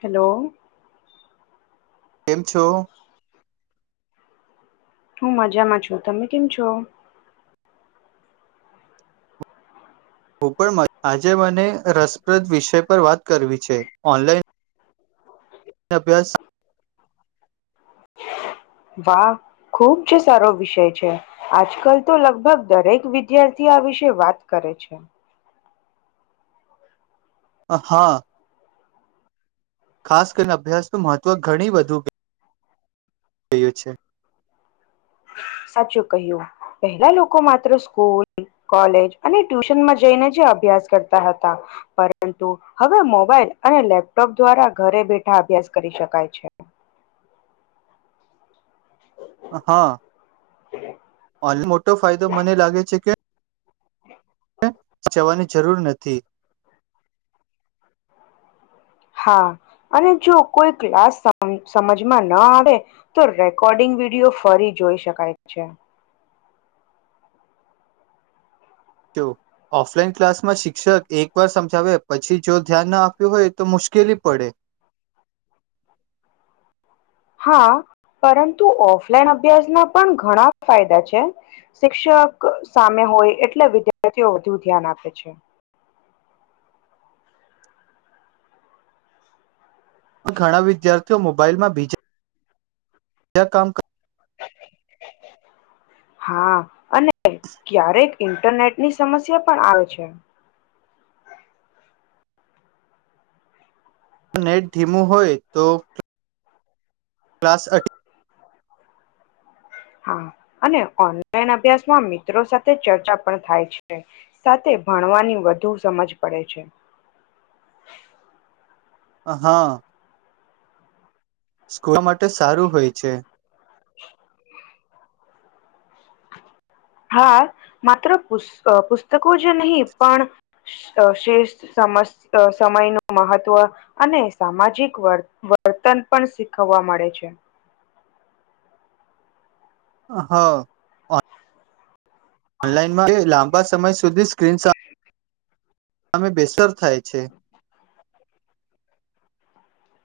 Hello. કેમ છો? હું મજામાં છું તમે કેમ છો? હું પણ આજે મને રસપ્રદ વિષય પર વાત કરવી છે ઓનલાઈન અભ્યાસ વાહ ખુબ જ સારો વિષય છે આજકાલ તો લગભગ દરેક વિદ્યાર્થી આ વિશે વાત કરે છે. હા. ખાસ કરીને અભ્યાસનું મહત્વ ઘણી વધુ કે કહ્યું છે. સાચું કહ્યું પહેલા લોકો માત્ર સ્કૂલ, કોલેજ અને ટ્યુશનમાં જઈને જ અભ્યાસ કરતા હતા પરંતુ હવે મોબાઈલ અને લેપટોપ દ્વારા ઘરે બેઠા અભ્યાસ કરી શકાય છે. હા અને મોટો ફાયદો મને લાગે છે કે [inaudible] જવાની જરૂર નથી. હા અને જો કોઈ ક્લાસ સમજમાં ન આવે તો રેકોર્ડિંગ વિડીયો ફરી જોઈ શકાય છે. જો ઓફલાઈન ક્લાસમાં શિક્ષક એક વાર સમજાવે પછી જો ધ્યાન ના આપ્યું હોય તો મુશ્કેલી પડે. હા પરંતુ ઓફલાઈન અભ્યાસના પણ ઘણા ફાયદા છે શિક્ષક સામે હોય એટલે વિદ્યાર્થીઓ વધુ ધ્યાન આપે છે. ઘણા વિદ્યાર્થી તેઓ મોબાઈલમાં બીજા બજા કામ કર હા અને ક્યારેક ઇન્ટરનેટ ની સમસ્યા પણ આવે છે. નેટ ધીમું હોય તો ક્લાસ અઠ હા અને ઓનલાઈન અભ્યાસમાં મિત્રો સાથે ચર્ચા પણ થાય છે સાથે ભણવાની વધુ સમજ પડે છે. હા. શીખવા માટે સારું હોય છે. હા માત્ર પુસ પુસ્તકો જ નહીં પણ શ્રેષ સમસ્ત સમય ન મહત્વ અને સામાજિક વર્તન પણ શીખવવા મળે છે હા ઓનલાઈનમાં લાંબા સમય સુધી સ્ક્રીન શ અમે બેસર થાય છે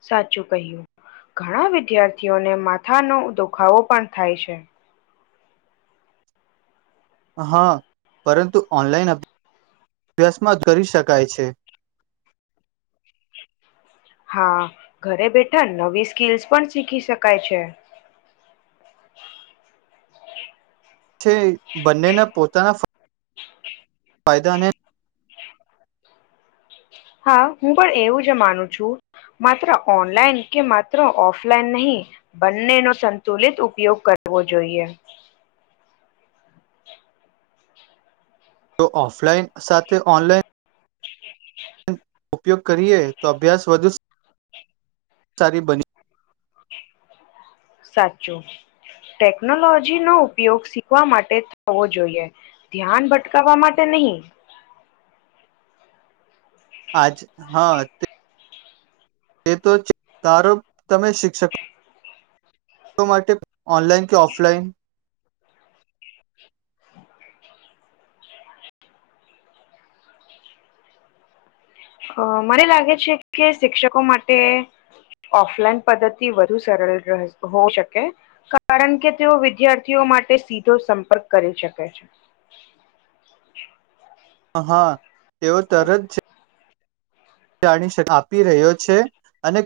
સાચું કહ્યું ઘણા વિદ્યાર્થીઓને માથાનો દુખાવો પણ થાય છે હા પરંતુ ઓનલાઈન અભ્યાસમાં જ કરી શકાય છે હા ઘરે બેઠા નવી સ્કીલસ પણ શીખી શકાય છે છે બંનેના પોતાના ફાયદા અને હા હું પણ એવું જ માનું છું માત્ર ઓનલાઈન કે માત્ર ઓફલાઈન નહીં બંનેનો સંતુલિત ઉપયોગ કરવો જોઈએ જો ઓફલાઈન સાથે ઓનલાઈન ઉપયોગ કરીએ તો અભ્યાસ વધુ સારી બની સાચું ટેકનોલોજી નો ઉપયોગ શીખવા માટે થવો જોઈએ ધ્યાન ભટકાવવા માટે નહી આજ હા તે એ તો ચ તારો તમે શિક્ષકો માટે ઓનલાઈન કે ઓફલાઈન અ મને લાગે છે કે શિક્ષકો માટે ઓફલાઈન પદ્ધતિ વધુ સરળ હો શકે કારણ કે તેઓ વિદ્યાર્થીઓ માટે સીધો સંપર્ક કરી શકે છે હ હા તેઓ તરત છે જાણી શ આપી રહ્યો છે અને.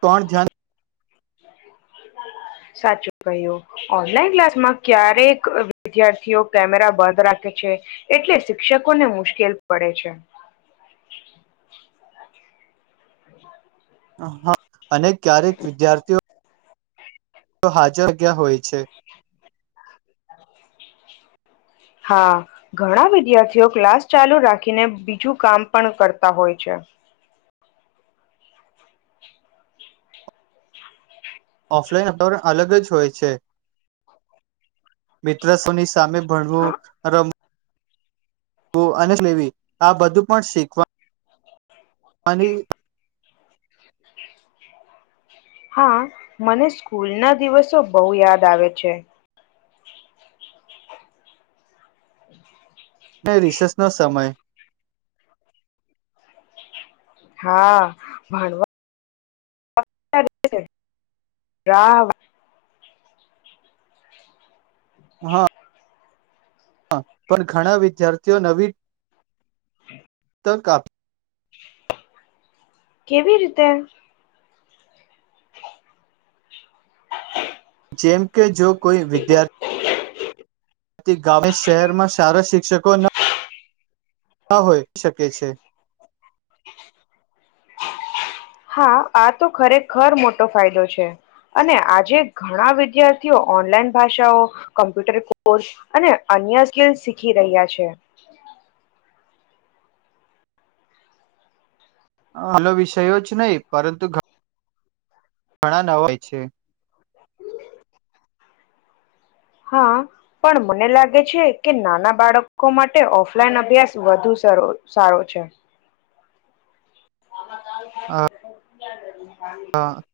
તોણ ધ્યાન. સાચું કહ્યું ઓનલાઈન ક્લાસમાં ક્યારેક વિદ્યાર્થીઓ કેમેરા બંધ રાખે છે એટલે શિક્ષકોને મુશ્કેલ પડે છે. હા અને ક્યારેક વિદ્યાર્થીઓ તો હાજર ગયા હોય છે [unintelligible] હા ઘણા વિદ્યાર્થીઓ ક્લાસ ચાલુ રાખીને બીજું કામ પણ કરતા હોય છે ઓફલાઈન અતારણ અલગ જ હોય છે મિત્ર સોની સ સામે ભણવું અને લેવી આ બધું પણ શીખ વાની. હા મને સ્કૂલના દિવસો બહુ યાદ આવે છે. અને રિસેસનો સમય. હા ભણવા. રા [unintelligible] હા પણ ઘણા વિદ્યાર્થીઓ નવી તકપ કેવી રીતે. જેમ કે જો. કોઈ વિદ્યાર્થી. [inaudible] થી ગામે શહેરમાં શારા શિક્ષકોના. ના હોય શકે છે. હા આ તો ખરેખર મોટો ફાયદો છે અને આજે ઘણા વિદ્યાર્થીઓ ઓનલાઈન ભાષાઓ કમ્પ્યુટર કોર્સ અને અન્ય સ્કીલ શીખી રહ્યા છે. હાલ વિષયો જ નહીં પરંતુ ઘણા ઘણા નવાય છે. હા પણ મને લાગે છે કે નાના બાળકો માટે ઓફલાઈન અભ્યાસ વધુ સારો છે. હા [unintelligible] હા. બ બને [unintelligible] હા [unintelligible]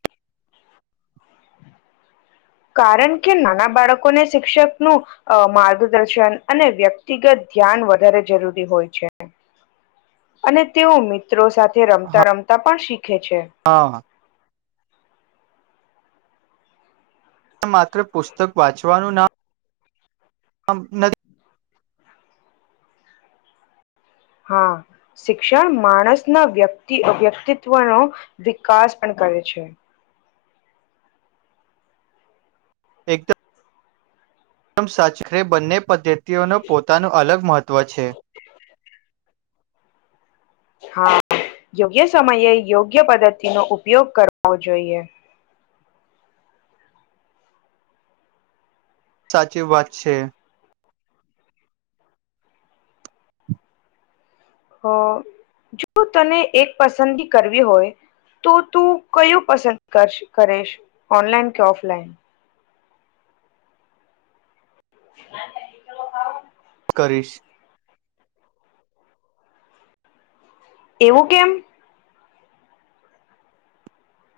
કારણ કે નાના બાળકોને શિક્ષકનું, માર્ગદર્શન અને વ્યક્તિગત ધ્યાન વધારે જરૂરી હોય છે, અને તેઓ મિત્રો સાથે રમતા હા રમતા પણ શ ર ખે છે. એ માત્ર પુસ્તક વાંચવાનું નામ અમ ન હા, શિક્ષણ માણસના વ્યક્તિ વ્યક્તિત્વનો વિકાસ પણ કરે છે. એકદમમ સાચરે બંને પદ્ધતિઓનું પોતાનું અલગ મહત્ત્વ છે. હા, યોગ્ય સમયે યોગ્ય પદ્ધતિનો ઉપયોગ કરવો જોઈએ. સાચી વાત છે. હ જો તને એક પસંદગી કરવી હોય, તો તું કયું પસંદ કરીશ ઓનલાઈન કે ઓફલાઈન. [inaudible] કરીશ. એવું કેમ?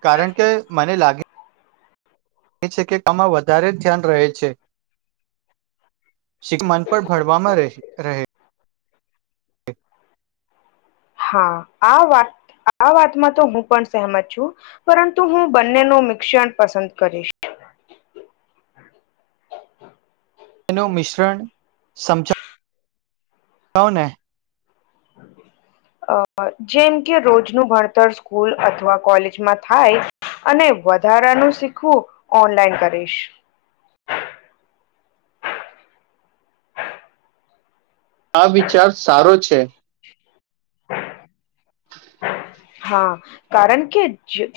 કારણ કે મને લાગે છે, કે આમાં વધારે ધ્યાન રહે છે, મન પણ ભળવામાં રહે. હા આ વાત આ વાતમાં તો હું પણ સહેમત છું, પરંતુ હું બંને ન મિશ્રણ પસંદ કરીશ. તેનું મિશ્રણ સમજાય કવને. અ જેમ કે રોજનું ભણતર, સ્કૂલ અથવા કોલેજ માં થાય, અને વધારા નું શીખવું, ઓનલાઈન કરીશ. આ વિચાર સારો છે. છે. હા, કારણ કે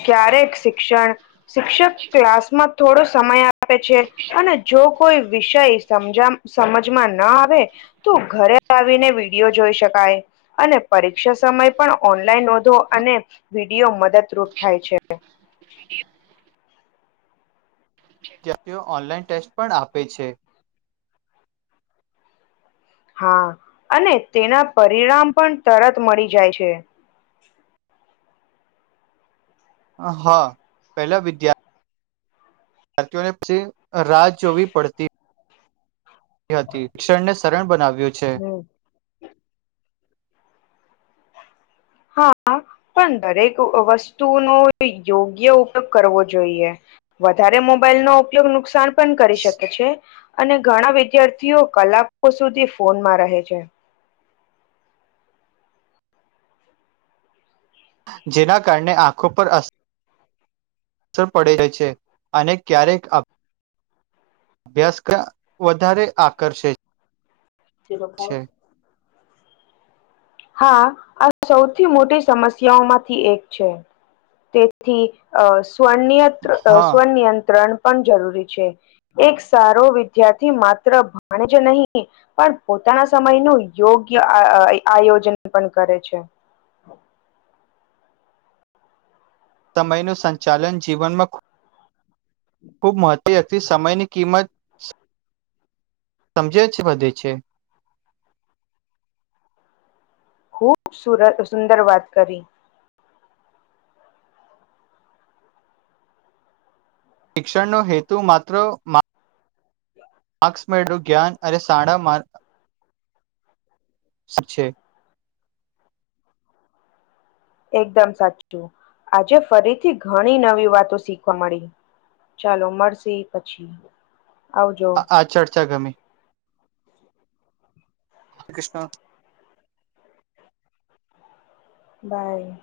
ક્યારેક શિક્ષણ શિક્ષક ક્લાસ માં થોડો સમય સમય આપે છે અને જો કોઈ વિષય સમજ સમજમાં ના આવે, તો ઘરે આવીને વિડીિયો જોઈ શકાય, અને પરીક્ષા સમય પણ ઓનલાઈન નોંધો અને, વિડીયો મદદરૂપ થાય છે. હ [unintelligible] ત્યારે તેઓ ઓનલાઈન ટેસ્ટ પણ આપે છે. હા, અને તેના પરિણામ પણ તરત મળી જાય છે. હા, પેલા વિદ્યાર્થીને ભરતીઓ ને પછી રાહ જોવી પડતી હતી, શિક્ષણ ને સરળ બનાવ્યું છે. હમ હા, પણ દરેક વસ્તુનો ઓ યોગ્ય ઉપયોગ કરવો જોઈએ, વધારે મોબાઈલ નો ઉપયોગ નુકસાન પણ કરી શકે છે. અને ઘણા વિદ્યાર્થીઓ કલાકો સુધી ફોનમાં રહે છે. જેના કારણે આંખો પર અસર અસર પડે જાય છે, અને ક્યારેક અભ્યાસક્રમ વધારે આકર્ષે છે. જે વખત હા, આ સૌથી મોટી સમસ્યા ઓ માંથી એક છે. તેથી સ્વનિયંત હા સ્વનિયંત્રણ પણ જરૂરી છે. એક સારો વિદ્યાર્થી માત્ર ભણે જ નહીં પણ પોતાના સમયનું યોગ્ય. આયોજન પણ કરે છે. સમયનું સંચાલન જીવનમાં ખૂબ. ખુબ મહત્વનુ, વ્યક્તિ સમયની કિંમત સમજે વધે છે. ખૂબ સુરત સુંદર વાત કરી. શિક્ષણનો હેતુ માત્ર, [unintelligible] માર્ક્સ મેળવું જ્ઞાન અરે સારા માર્કસ છેે. [unintelligible] એકદમ સાચું આજે ફરીથી ઘણી નવી વાતો શીખવા મળી ચાલો મળશે પછી. આવજો આ ચર્ચા ગમી. હરે કૃષ્ણ. [unintelligible] બાય.